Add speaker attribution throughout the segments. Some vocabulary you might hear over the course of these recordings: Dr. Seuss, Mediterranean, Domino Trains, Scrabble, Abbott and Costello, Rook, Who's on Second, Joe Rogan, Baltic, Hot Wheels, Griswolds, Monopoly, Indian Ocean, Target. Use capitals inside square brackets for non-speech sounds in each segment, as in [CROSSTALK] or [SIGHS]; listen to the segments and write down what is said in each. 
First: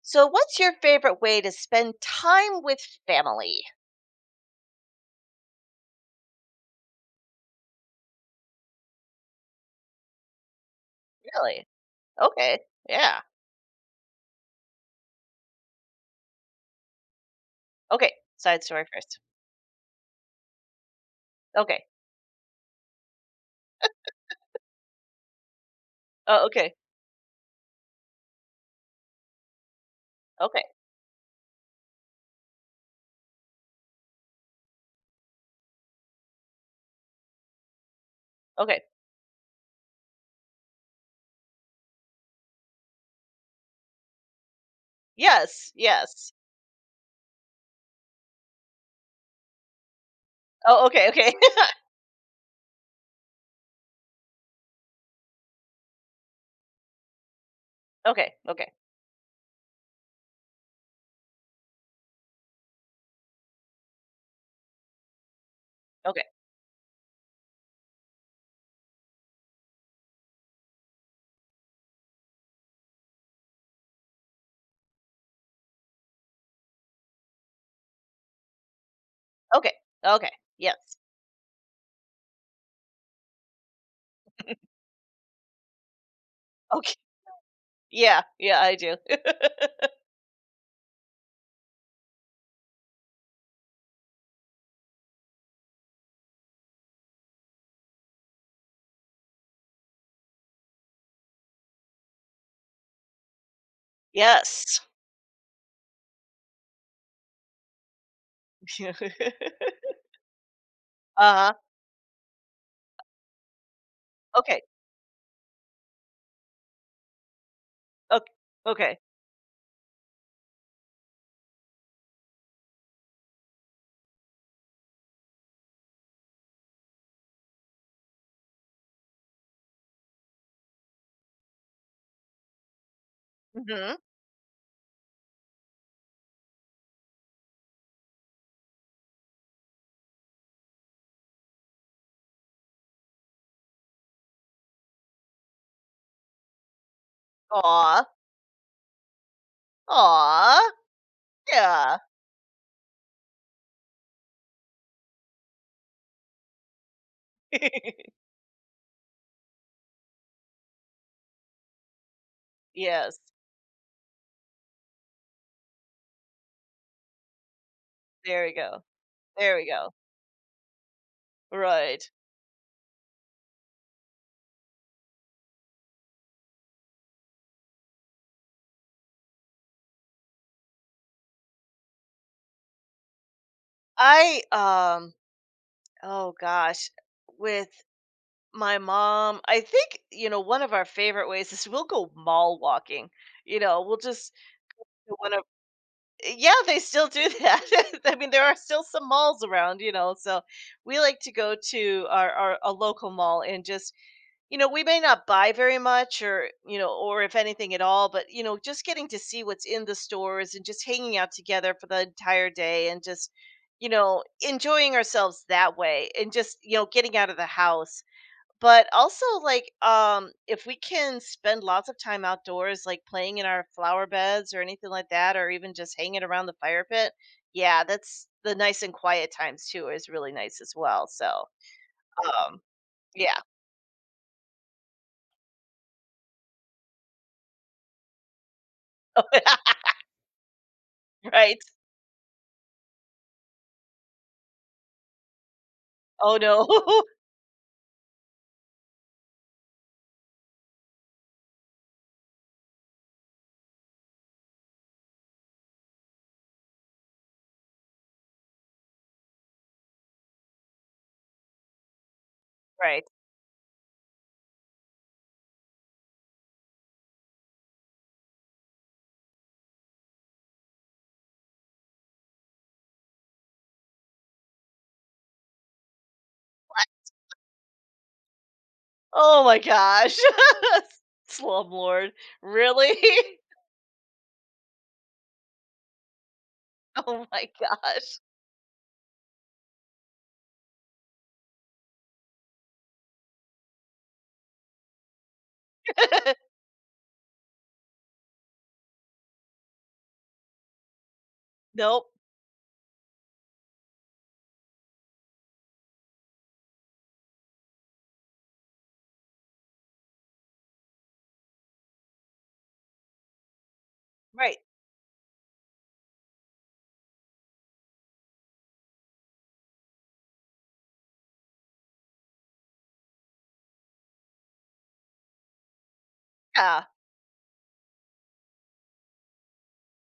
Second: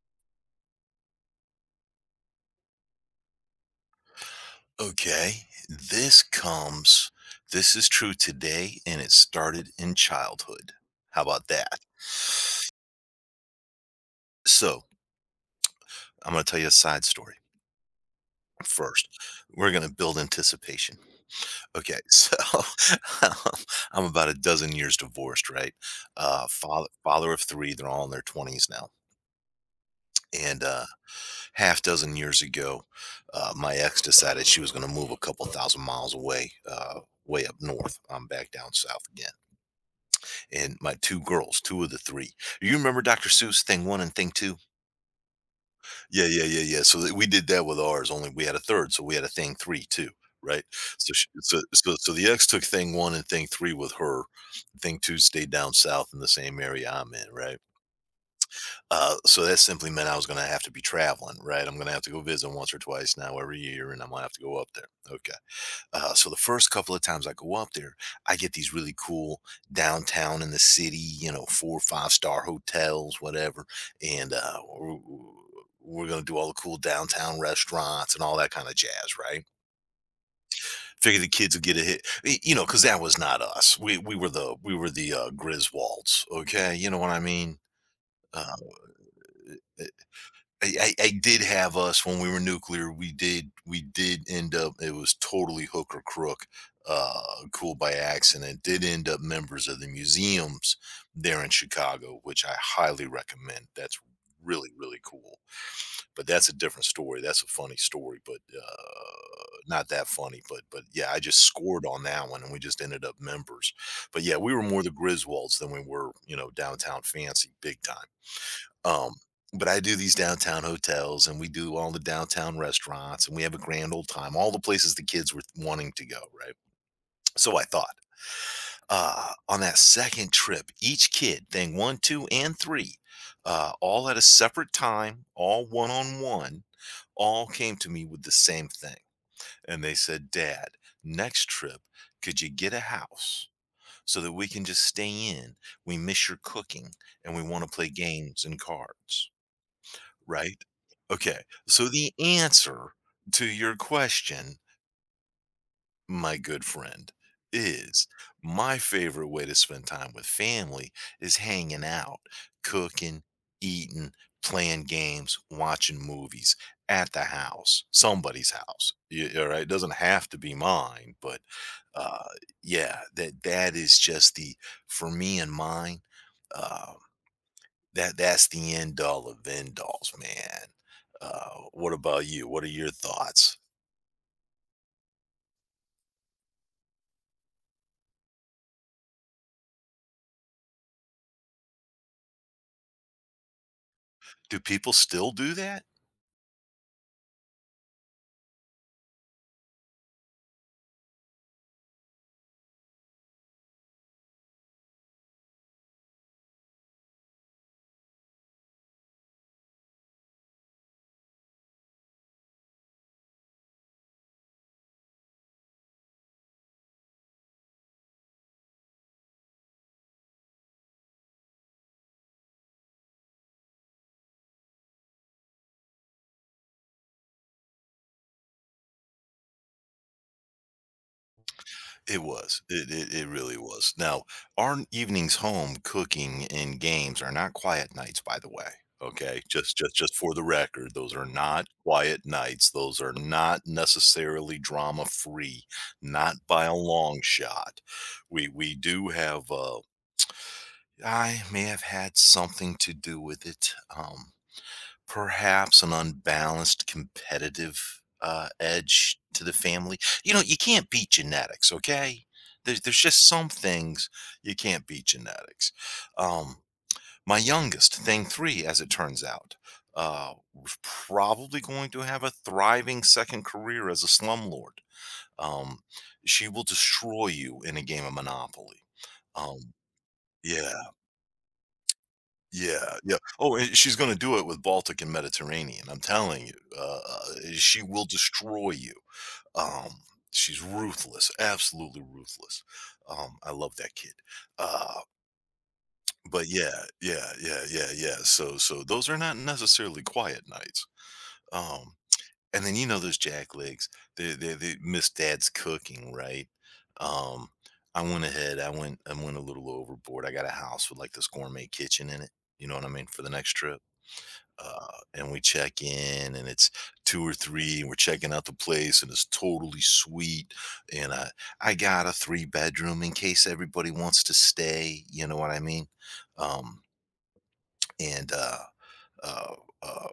Speaker 1: So, what's your favorite way to spend time with family?
Speaker 2: Okay, this comes this is true today and it started in childhood. How about
Speaker 1: Really?
Speaker 2: that?
Speaker 1: Okay. Yeah.
Speaker 2: So, I'm gonna tell you a side story
Speaker 1: Okay. Side story
Speaker 2: first.
Speaker 1: first.
Speaker 2: We're gonna build anticipation.
Speaker 1: Okay.
Speaker 2: Okay, so [LAUGHS] I'm about a dozen years divorced, right?
Speaker 1: Oh,
Speaker 2: Uh,
Speaker 1: okay.
Speaker 2: father father of 3, they're all in their 20s now. And,
Speaker 1: Okay.
Speaker 2: uh, Half dozen years ago, my ex decided she was gonna move a couple thousand miles away, way up north. I'm back down
Speaker 1: Okay.
Speaker 2: south again. And my 2 girls, 2 of the 3. You remember Dr. Seuss Thing 1 and Thing 2?
Speaker 1: Yes.
Speaker 2: Yeah,
Speaker 1: Yes.
Speaker 2: yeah, yeah, yeah, so, that we did that with ours, only we had a 3rd, so we had a Thing 3 too, right?
Speaker 1: Oh, okay.
Speaker 2: So sh
Speaker 1: Okay.
Speaker 2: so so so the ex took Thing 1 and Thing 3 with her. Thing 2 stayed down south in the same area I'm in, right?
Speaker 1: [LAUGHS] Okay. Okay.
Speaker 2: So that simply meant I was gonna have to be traveling, right? I'm gonna have to go visit once or twice now every year, and I'm gonna have to go up there. Okay. Uh,
Speaker 1: Okay.
Speaker 2: so the first couple of times I go up there, I get these really cool downtown in the city, you know, four or five-star hotels, whatever. And uh, we're, we're going to do all the cool downtown restaurants and all that kind of jazz, right?
Speaker 1: Okay. Okay. Yes.
Speaker 2: Figure the kids will get a hit, you know, because that was not us. We were the Griswolds, okay? You
Speaker 1: Okay.
Speaker 2: know
Speaker 1: [LAUGHS]
Speaker 2: what I mean?
Speaker 1: Yeah.
Speaker 2: Uh,
Speaker 1: Yeah, I do. [LAUGHS]
Speaker 2: I did have us when we were nuclear. We did end up. It was totally hook or crook, uh, cool by accident. Did end up members of the museums there in Chicago, which I highly recommend. That's really
Speaker 1: Yes.
Speaker 2: really cool. But that's a different story. That's a funny story, but
Speaker 1: [LAUGHS]
Speaker 2: not that funny. But yeah, I just
Speaker 1: Uh-huh.
Speaker 2: scored on that one, and we just ended up members. But yeah, we
Speaker 1: Okay.
Speaker 2: were more the Griswolds than we were, you know, downtown fancy big time.
Speaker 1: Okay. Okay.
Speaker 2: Um, but I do these downtown hotels and we do all the downtown restaurants and we have a grand old time, all the places the kids were wanting to go, right? So I thought, on that second trip, each kid, thing one, two, and three,
Speaker 1: Mhm.
Speaker 2: all at a separate time, all one on one, all came to me with the same thing. And they said, Dad, next trip, could you get a house so that we can just stay in? We miss your cooking and we want to play
Speaker 1: Aw.
Speaker 2: games and cards. Right?
Speaker 1: Aw.
Speaker 2: Okay. So
Speaker 1: Yeah.
Speaker 2: the answer to your question, my good friend, is
Speaker 1: [LAUGHS]
Speaker 2: my favorite way to spend time with family is hanging out,
Speaker 1: Yes.
Speaker 2: cooking, eating, playing games, watching movies at the house,
Speaker 1: There
Speaker 2: somebody's
Speaker 1: we go.
Speaker 2: house. All
Speaker 1: There
Speaker 2: right.
Speaker 1: we
Speaker 2: It
Speaker 1: go.
Speaker 2: doesn't have to be mine, but
Speaker 1: Right.
Speaker 2: uh, yeah, that is just the for me and mine. Uh, that's the end all of end alls, man. What about you? What are your thoughts?
Speaker 1: I oh gosh, with my mom, I think one of our favorite ways is we'll go mall walking. We'll just
Speaker 2: Do people still
Speaker 1: one of
Speaker 2: do that?
Speaker 1: yeah, they still do that. [LAUGHS] I mean, there are still some malls around, So we like to go to our a local mall and just we may not buy very much or, or if anything at all, but, just getting to see what's in the stores and just hanging out together for the entire day and just, you know, enjoying ourselves that way and just, getting out of the house. But also like if we can spend lots of time outdoors like playing in our flower beds or anything like that or even just hanging around the fire pit, yeah, that's the nice and quiet times too is really nice as well. So,
Speaker 2: It
Speaker 1: um
Speaker 2: was. It
Speaker 1: yeah.
Speaker 2: really was. Now, our evenings home cooking and games are not quiet nights, by the way.
Speaker 1: [LAUGHS]
Speaker 2: Okay, just for the record, those are
Speaker 1: Right?
Speaker 2: not quiet nights. Those are not necessarily drama free, not
Speaker 1: Oh,
Speaker 2: by
Speaker 1: no.
Speaker 2: a
Speaker 1: [LAUGHS]
Speaker 2: long shot. We do have. I may have had something to do with it. Perhaps an unbalanced competitive, edge to the family. You know, you can't beat genetics, okay? There's
Speaker 1: Right.
Speaker 2: just some things you can't beat genetics. Um, my youngest, thing 3, as it turns out, was probably going to have a thriving second career as a slumlord. Um, she will destroy you in a game of Monopoly.
Speaker 1: Oh my
Speaker 2: Um,
Speaker 1: gosh.
Speaker 2: yeah.
Speaker 1: [LAUGHS] Slumlord.
Speaker 2: Yeah,
Speaker 1: Really?
Speaker 2: yeah.
Speaker 1: [LAUGHS]
Speaker 2: Oh, and she's gonna do it with Baltic and Mediterranean, I'm telling you.
Speaker 1: Oh my
Speaker 2: She will
Speaker 1: gosh.
Speaker 2: destroy you. Um, she's ruthless, absolutely ruthless. I love that kid. Uh, but yeah, yeah, yeah, yeah, yeah. So those are not necessarily quiet nights.
Speaker 1: [LAUGHS]
Speaker 2: Um,
Speaker 1: Nope.
Speaker 2: and then you know those jack legs. They miss dad's cooking, right? Um, I went ahead. I went a little overboard. I got a house with like this gourmet kitchen in it. You know what I mean for the next trip,
Speaker 1: Right.
Speaker 2: uh, and we check in and it's two or three and we're checking out the place and it's totally sweet and I got a three bedroom in case everybody wants to stay, you know what I mean. Um
Speaker 1: Yeah.
Speaker 2: and uh, uh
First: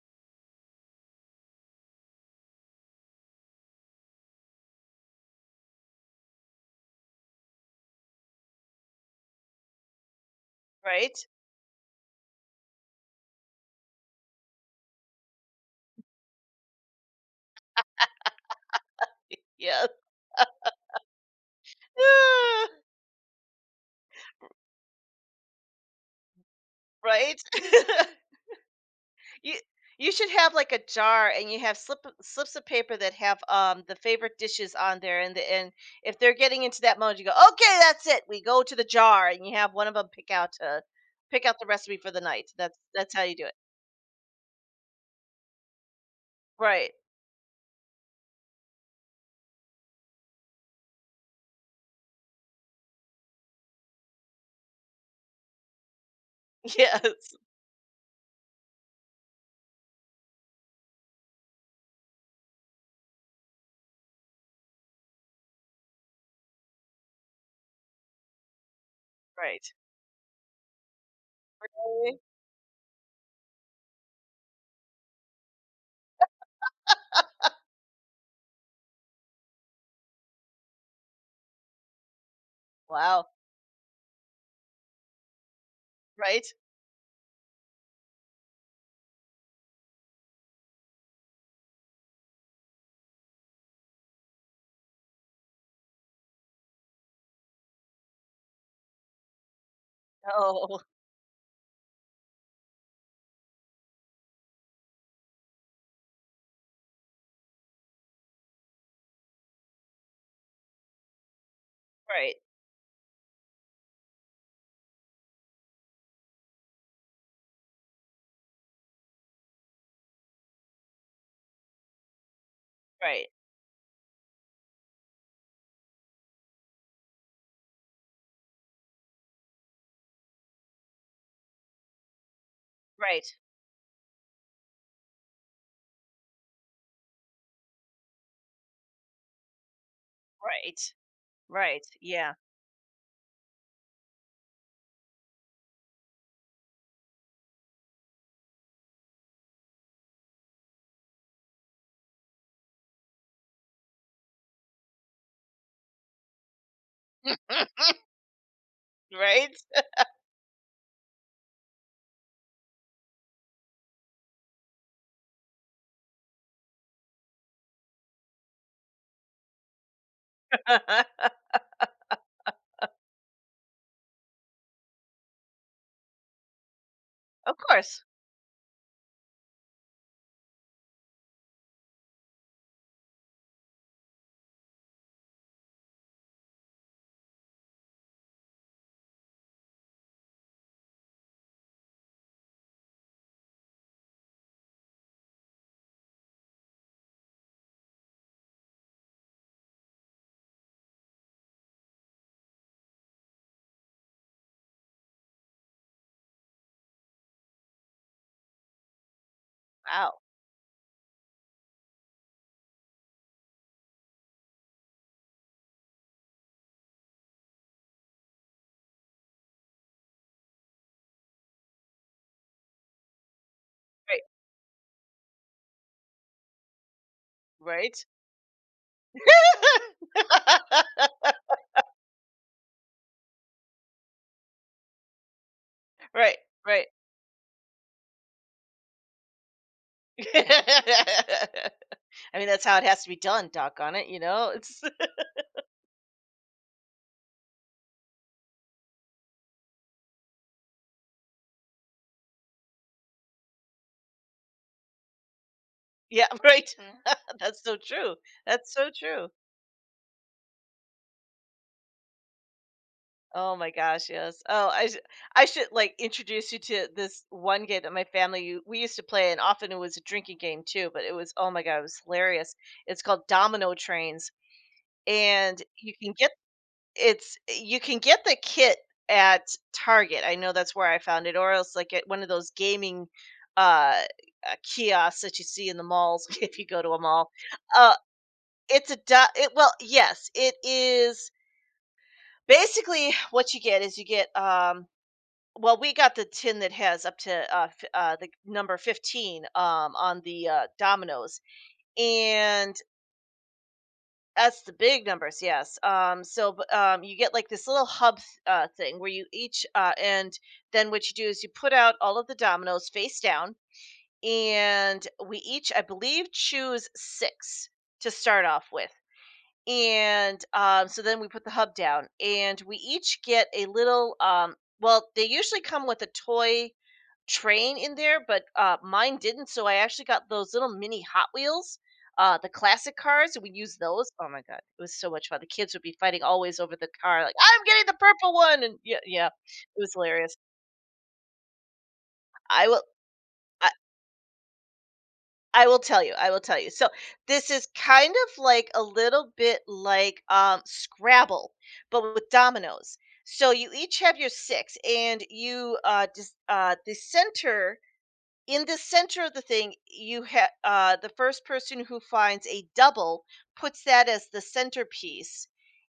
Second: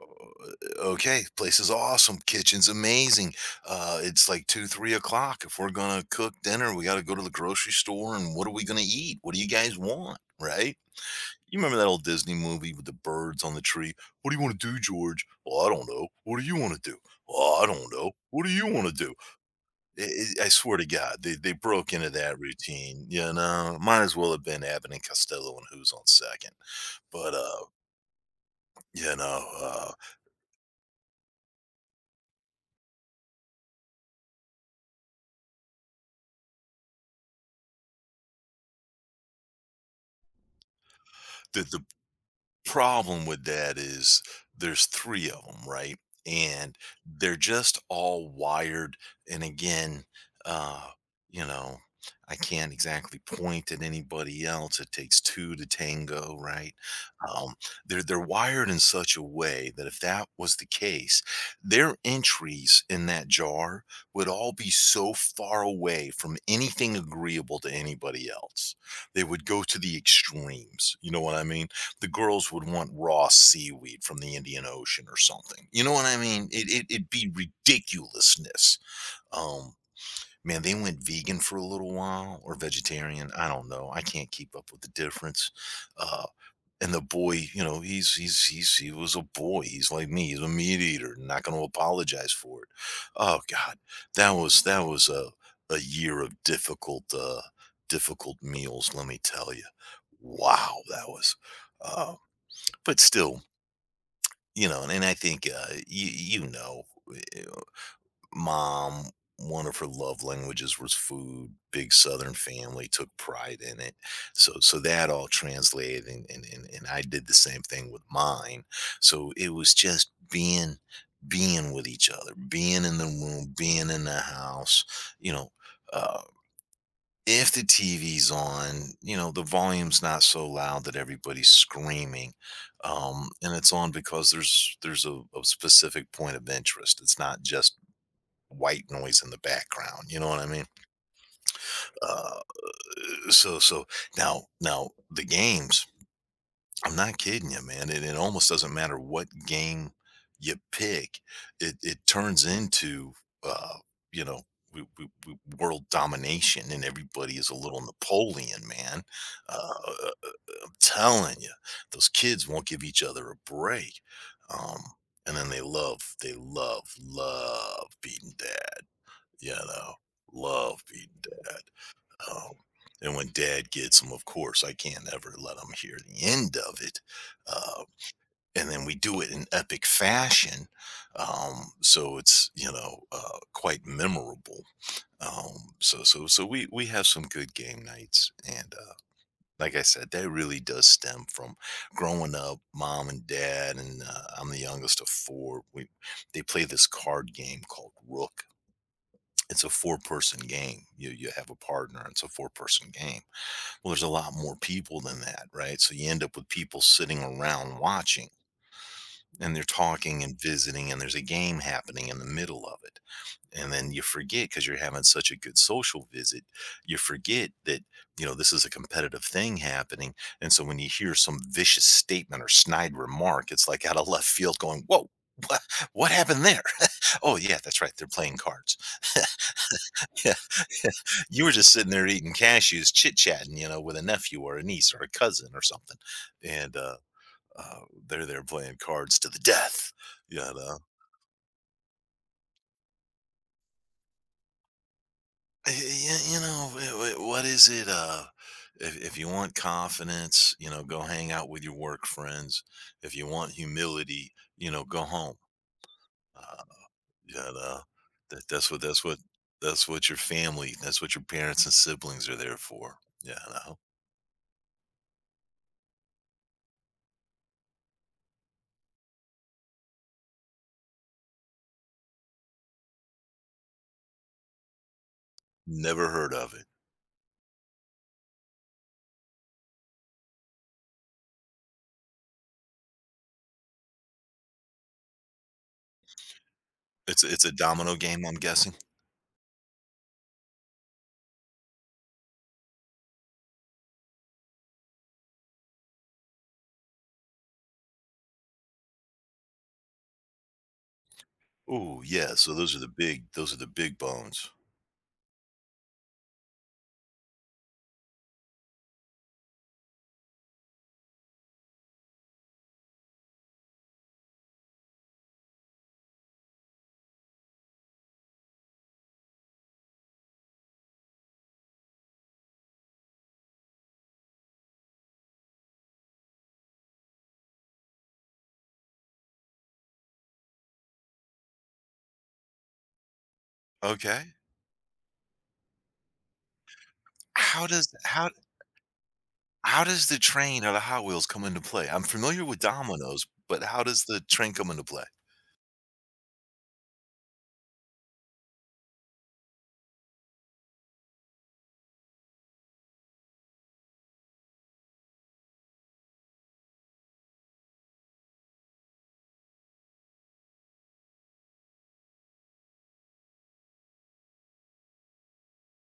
Speaker 2: okay, place is awesome, kitchen's amazing. It's like 2, 3 o'clock. If we're gonna cook dinner, we gotta go to the grocery store, and what are we gonna eat, what do you guys want, right?
Speaker 1: Right?
Speaker 2: You remember that old Disney movie with the birds on the tree? What do you want to do, George? Well, I don't know. What do you want to do? Well, I don't know. What do you want to do?
Speaker 1: Yeah.
Speaker 2: I swear to God, they
Speaker 1: [SIGHS]
Speaker 2: broke into that
Speaker 1: Ah,
Speaker 2: routine. You know, might as well have been Abbott and Costello and Who's on Second. But
Speaker 1: right? [LAUGHS]
Speaker 2: you know,
Speaker 1: You
Speaker 2: uh,
Speaker 1: you should have, like, a jar and you have slips of paper that have, the favorite dishes on there, and the and if they're getting into that mode, you go, "Okay, that's it. We go to the jar," and you have one of them pick out
Speaker 2: the
Speaker 1: the
Speaker 2: the
Speaker 1: recipe for the night. That's how
Speaker 2: problem
Speaker 1: you
Speaker 2: with
Speaker 1: do it.
Speaker 2: that is there's three of them, right? And
Speaker 1: Right.
Speaker 2: they're just all wired. And again, uh, you know, I can't exactly point at anybody else. It takes two to tango, right?
Speaker 1: [LAUGHS] Yes.
Speaker 2: Um, they're wired in such a way that if that was the case, their entries in that jar would all be so far away from anything agreeable to anybody else. They would go
Speaker 1: Right.
Speaker 2: to the extremes. You know what I mean? The
Speaker 1: Okay.
Speaker 2: girls would want raw seaweed from the Indian Ocean or something. You know what I mean? It'd be ridiculousness. Um, Man, they went vegan for a little while or
Speaker 1: Wow.
Speaker 2: vegetarian. I don't know. I can't keep up with the difference. Uh,
Speaker 1: Right?
Speaker 2: and the boy, you know, he's he was a boy. He's like me. He's a meat eater. Not going to apologize for it. Oh God, that was a year of difficult difficult meals. Let me tell you. Wow,
Speaker 1: Oh,
Speaker 2: that was. Uh, but still, you know, and I think, you know, eh, eh, mom, one of her love languages was food, big Southern
Speaker 1: [LAUGHS] right,
Speaker 2: family, took pride in it. So so that all translated and I did the same thing with mine. So it was just being being with each other, being in the
Speaker 1: right,
Speaker 2: room, being in the house, you know, uh if the TV's on, you know, the volume's not so loud that everybody's screaming.
Speaker 1: right,
Speaker 2: And it's on because there's a specific point of interest. It's not just white noise in the background. You know what I mean?
Speaker 1: right, right. Yeah.
Speaker 2: Uh, so now now the games. I'm not kidding you, man. It almost doesn't matter what game you pick. It turns into uh, you know. World domination, and everybody
Speaker 1: [LAUGHS]
Speaker 2: is a little Napoleon, man,
Speaker 1: Right?
Speaker 2: uh, telling you, those kids won't give each other a break. Um, and then love beating dad, you know, love beating
Speaker 1: [LAUGHS]
Speaker 2: dad. Um, and when dad gets them, of course, I can't ever let them hear the end of it.
Speaker 1: Of
Speaker 2: Uh,
Speaker 1: course.
Speaker 2: and then we do it in epic fashion. So it's, you know, quite memorable. So we have some good game nights, and, like I said, that really does stem from growing up, mom and dad, and I'm the youngest of four. We they play this card game called Rook. It's a four-person game. You have a partner. It's a four-person game. Well, there's a lot more people than that, right? So you end up with people sitting around watching, and they're
Speaker 1: Wow.
Speaker 2: talking and visiting, and there's a game happening in the middle of it. And then you forget, because you're having such a good social visit, you forget that, you know, this is a competitive thing happening. And so when you hear some vicious statement or snide remark, it's like out of
Speaker 1: Right,
Speaker 2: left field going, whoa, what, what happened there? [LAUGHS] Oh yeah, that's right,
Speaker 1: right.
Speaker 2: they're
Speaker 1: [LAUGHS]
Speaker 2: playing cards. [LAUGHS] Yeah. [LAUGHS] You were just sitting there eating cashews, chit chatting, you know, with a nephew or a niece or a cousin or something,
Speaker 1: Right,
Speaker 2: and
Speaker 1: right.
Speaker 2: uh, uh they're there playing cards to the death.
Speaker 1: [LAUGHS]
Speaker 2: Yeah.
Speaker 1: I mean, that's how it has to be done, Doc. On it, you know? It's [LAUGHS]
Speaker 2: Y- You know, what is it? If you want confidence, you know, go hang out with your work friends. If you want humility, you know, go home.
Speaker 1: yeah,
Speaker 2: Uh,
Speaker 1: right. [LAUGHS]
Speaker 2: yeah,
Speaker 1: That's so true.
Speaker 2: that, that's
Speaker 1: That's
Speaker 2: what
Speaker 1: so
Speaker 2: that's what
Speaker 1: true.
Speaker 2: that's what your family, that's what your parents and siblings are there for. Yeah,
Speaker 1: Oh my
Speaker 2: no,
Speaker 1: gosh, yes. Oh, I should like introduce you to this one game that my family we used to play, and often it was a drinking game too. But it was oh my god, it was hilarious. It's called Domino Trains, and
Speaker 2: never heard of it.
Speaker 1: you can get the kit at Target. I know that's where I found it, or else like at one of those gaming uh, kiosks that you see in the malls [LAUGHS] if you go to a
Speaker 2: It's
Speaker 1: mall.
Speaker 2: it's a
Speaker 1: Uh,
Speaker 2: domino game, I'm guessing.
Speaker 1: it, well, yes, it is basically what you get well, we got the tin that has up to, f the number 15, on the, dominoes,
Speaker 2: Oh yeah, so those
Speaker 1: and
Speaker 2: are the big those are the big bones.
Speaker 1: that's the big numbers, yes, so, but, you get, like, this little hub th thing where you each and then what you do is you put out all of the dominoes face down, and we each, I believe, choose 6 to start off with, and, so then we put the hub down, and we each get a little, well, they usually come with a toy train in there, but, mine didn't, so I actually got those little mini Hot Wheels, the classic cars, we used those. Oh
Speaker 2: Okay,
Speaker 1: my god, it was so much fun. The kids would be fighting always over the car, like, "I'm
Speaker 2: how
Speaker 1: getting
Speaker 2: does
Speaker 1: the
Speaker 2: how
Speaker 1: purple one!" And yeah, yeah, it
Speaker 2: How
Speaker 1: was
Speaker 2: does the
Speaker 1: hilarious.
Speaker 2: train or the Hot Wheels come into play? I'm familiar with
Speaker 1: I will
Speaker 2: dominoes, but
Speaker 1: I
Speaker 2: how does the train come into play?
Speaker 1: I will tell you, I will tell you. So, this is kind of like a little bit like, Scrabble, but with dominoes. So you each have your 6, and you, just, the center in the center of the thing you have the first person who finds a double puts that as the centerpiece.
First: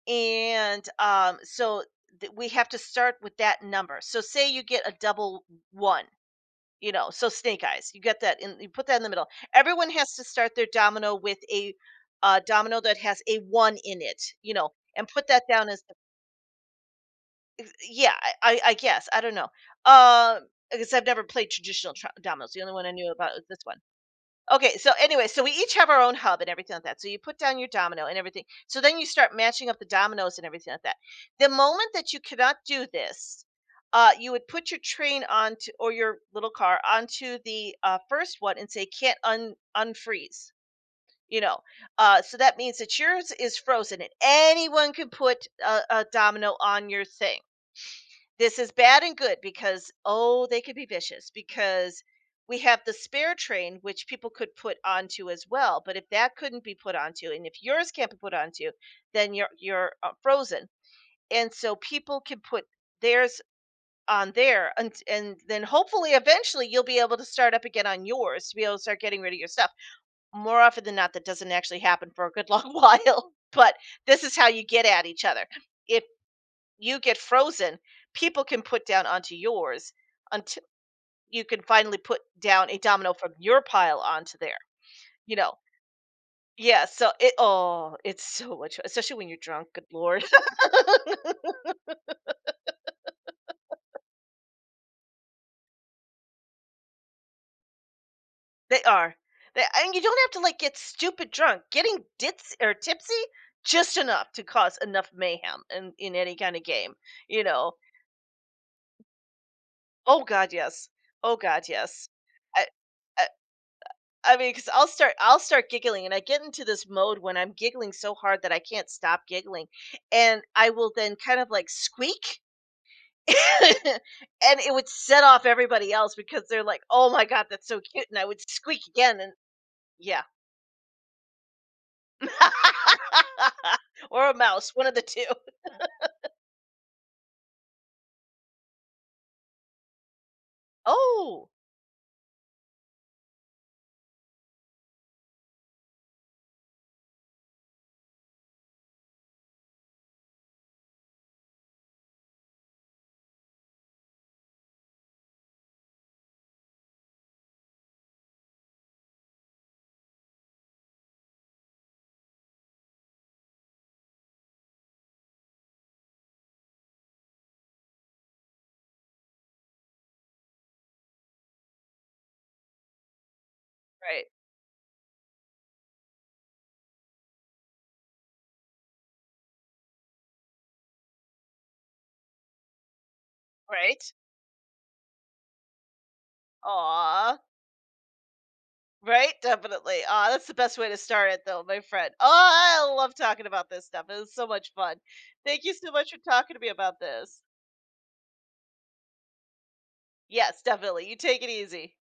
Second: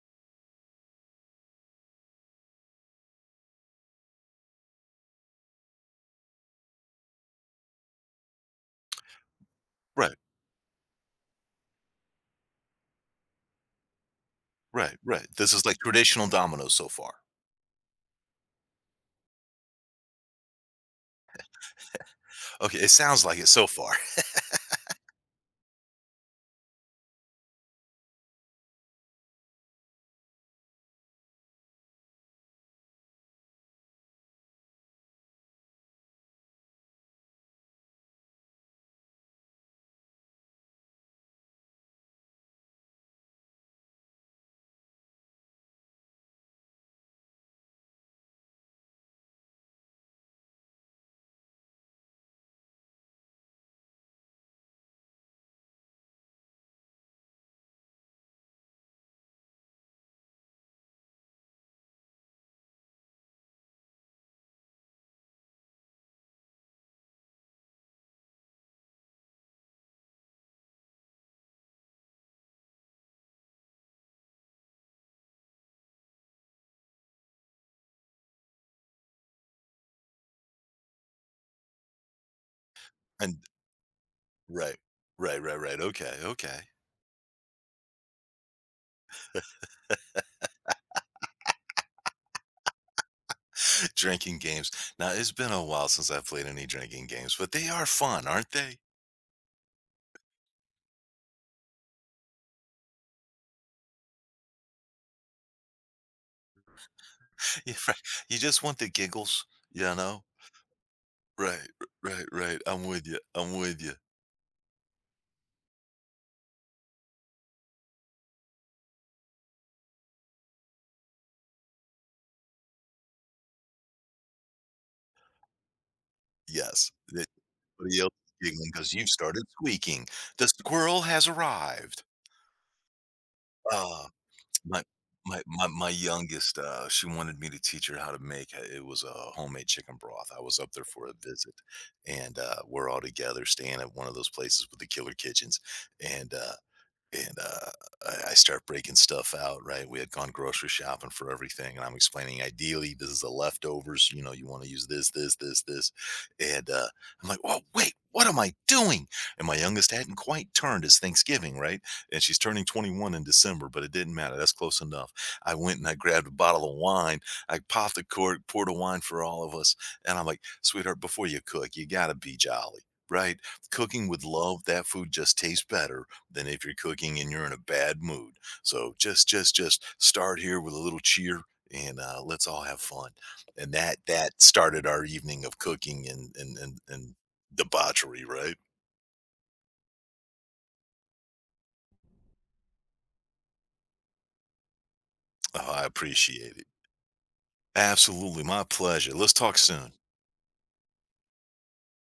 Speaker 1: And so we have to start with that number. So say you get a double one, so snake eyes, you get that and you put that in the middle. Everyone has
Speaker 2: Right,
Speaker 1: to start their domino with a domino that has a one in it.
Speaker 2: right,
Speaker 1: And
Speaker 2: right.
Speaker 1: put that
Speaker 2: This is
Speaker 1: down
Speaker 2: like
Speaker 1: as
Speaker 2: traditional dominoes so far.
Speaker 1: yeah, I guess I don't know, uh, because I've never played traditional dominoes. The only
Speaker 2: Okay,
Speaker 1: one
Speaker 2: it
Speaker 1: I knew
Speaker 2: sounds
Speaker 1: about
Speaker 2: like
Speaker 1: was
Speaker 2: it
Speaker 1: this
Speaker 2: so
Speaker 1: one.
Speaker 2: far. [LAUGHS]
Speaker 1: Okay, so anyway, so we each have our own hub and everything like that. So you put down your domino and everything. So then you start matching up the dominoes and everything like that. The moment that you cannot do this, you would put your train onto or your little car onto the first one and say can't un unfreeze. You know, so that means that yours is frozen and anyone can put a domino on your thing. This is bad and good because, oh, they could be vicious because we have the spare train, which people could put onto as well. But if that couldn't be put onto, and if yours can't be put onto, then you're frozen. And so people can put theirs on there, and then hopefully eventually you'll be able to start up again on yours to be able to start getting rid of your stuff. More often than not, that doesn't actually happen for a good long [LAUGHS] while. But this is how you get at each other. If you get frozen, people can put down onto yours until you can finally put down a domino from
Speaker 2: And
Speaker 1: your pile onto there,
Speaker 2: right,
Speaker 1: you
Speaker 2: right,
Speaker 1: know?
Speaker 2: right, right. Okay, okay.
Speaker 1: Yeah, so it oh, it's so much especially when you're drunk, good lord.
Speaker 2: [LAUGHS] Drinking games. Now it's been a while since I've played any drinking games, but they are fun, aren't
Speaker 1: [LAUGHS]
Speaker 2: they?
Speaker 1: They are. They, and you don't have to like get stupid drunk. Getting ditz or tipsy just enough to cause enough mayhem in any kind of game, you
Speaker 2: [LAUGHS] Yeah,
Speaker 1: know.
Speaker 2: right. You just want the giggles, you know?
Speaker 1: Oh god, yes. Oh
Speaker 2: Right,
Speaker 1: god, yes.
Speaker 2: right, right.
Speaker 1: I,
Speaker 2: I'm with you. I'm with you.
Speaker 1: I mean, because 'cause I'll start giggling, and I get into this mode when I'm giggling so hard that I can't stop giggling, and I will then kind of, like, squeak, [LAUGHS] and it would set off everybody else because they're like,
Speaker 2: Yes.
Speaker 1: "Oh my
Speaker 2: that
Speaker 1: god, that's so
Speaker 2: Somebody
Speaker 1: cute,"
Speaker 2: else
Speaker 1: and I would
Speaker 2: is giggling
Speaker 1: squeak
Speaker 2: because you've
Speaker 1: again and
Speaker 2: started squeaking.
Speaker 1: yeah.
Speaker 2: The squirrel has arrived.
Speaker 1: [LAUGHS]
Speaker 2: Uh,
Speaker 1: Or a mouse,
Speaker 2: my
Speaker 1: one of the 2.
Speaker 2: my
Speaker 1: [LAUGHS]
Speaker 2: my youngest, she wanted me to teach her how to make, it was a homemade chicken broth. I was up there for a
Speaker 1: Oh,
Speaker 2: visit, and we're all together staying at one of those places with the killer kitchens, and uh, and I start breaking stuff out. Right, we had gone grocery shopping for everything, and I'm explaining ideally this is the leftovers. You know, you want to use this, this, this, this, and I'm like, well, wait, what am I doing? And my youngest hadn't quite turned. His Thanksgiving, right? And she's turning 21 in December, but it didn't matter. That's close enough. I went and I grabbed a bottle of wine. I popped the cork, poured a wine for all of us, and I'm like, sweetheart, before you cook, you gotta be jolly. Right, cooking with
Speaker 1: right,
Speaker 2: love, that food just tastes better than if you're cooking and you're in a bad mood. So just start here with a little cheer, and let's all have fun. And that
Speaker 1: right.
Speaker 2: that started our evening of cooking, and
Speaker 1: Aw.
Speaker 2: debauchery, right?
Speaker 1: Right? Definitely. Ah, that's the best way to start it, though, my friend. Oh, I love talking about this stuff. It was so much fun. Thank
Speaker 2: Oh,
Speaker 1: you
Speaker 2: I
Speaker 1: so much for talking
Speaker 2: appreciate
Speaker 1: to
Speaker 2: it.
Speaker 1: me about this.
Speaker 2: Absolutely, my pleasure. Let's talk soon.
Speaker 1: Yes, definitely. You take it easy.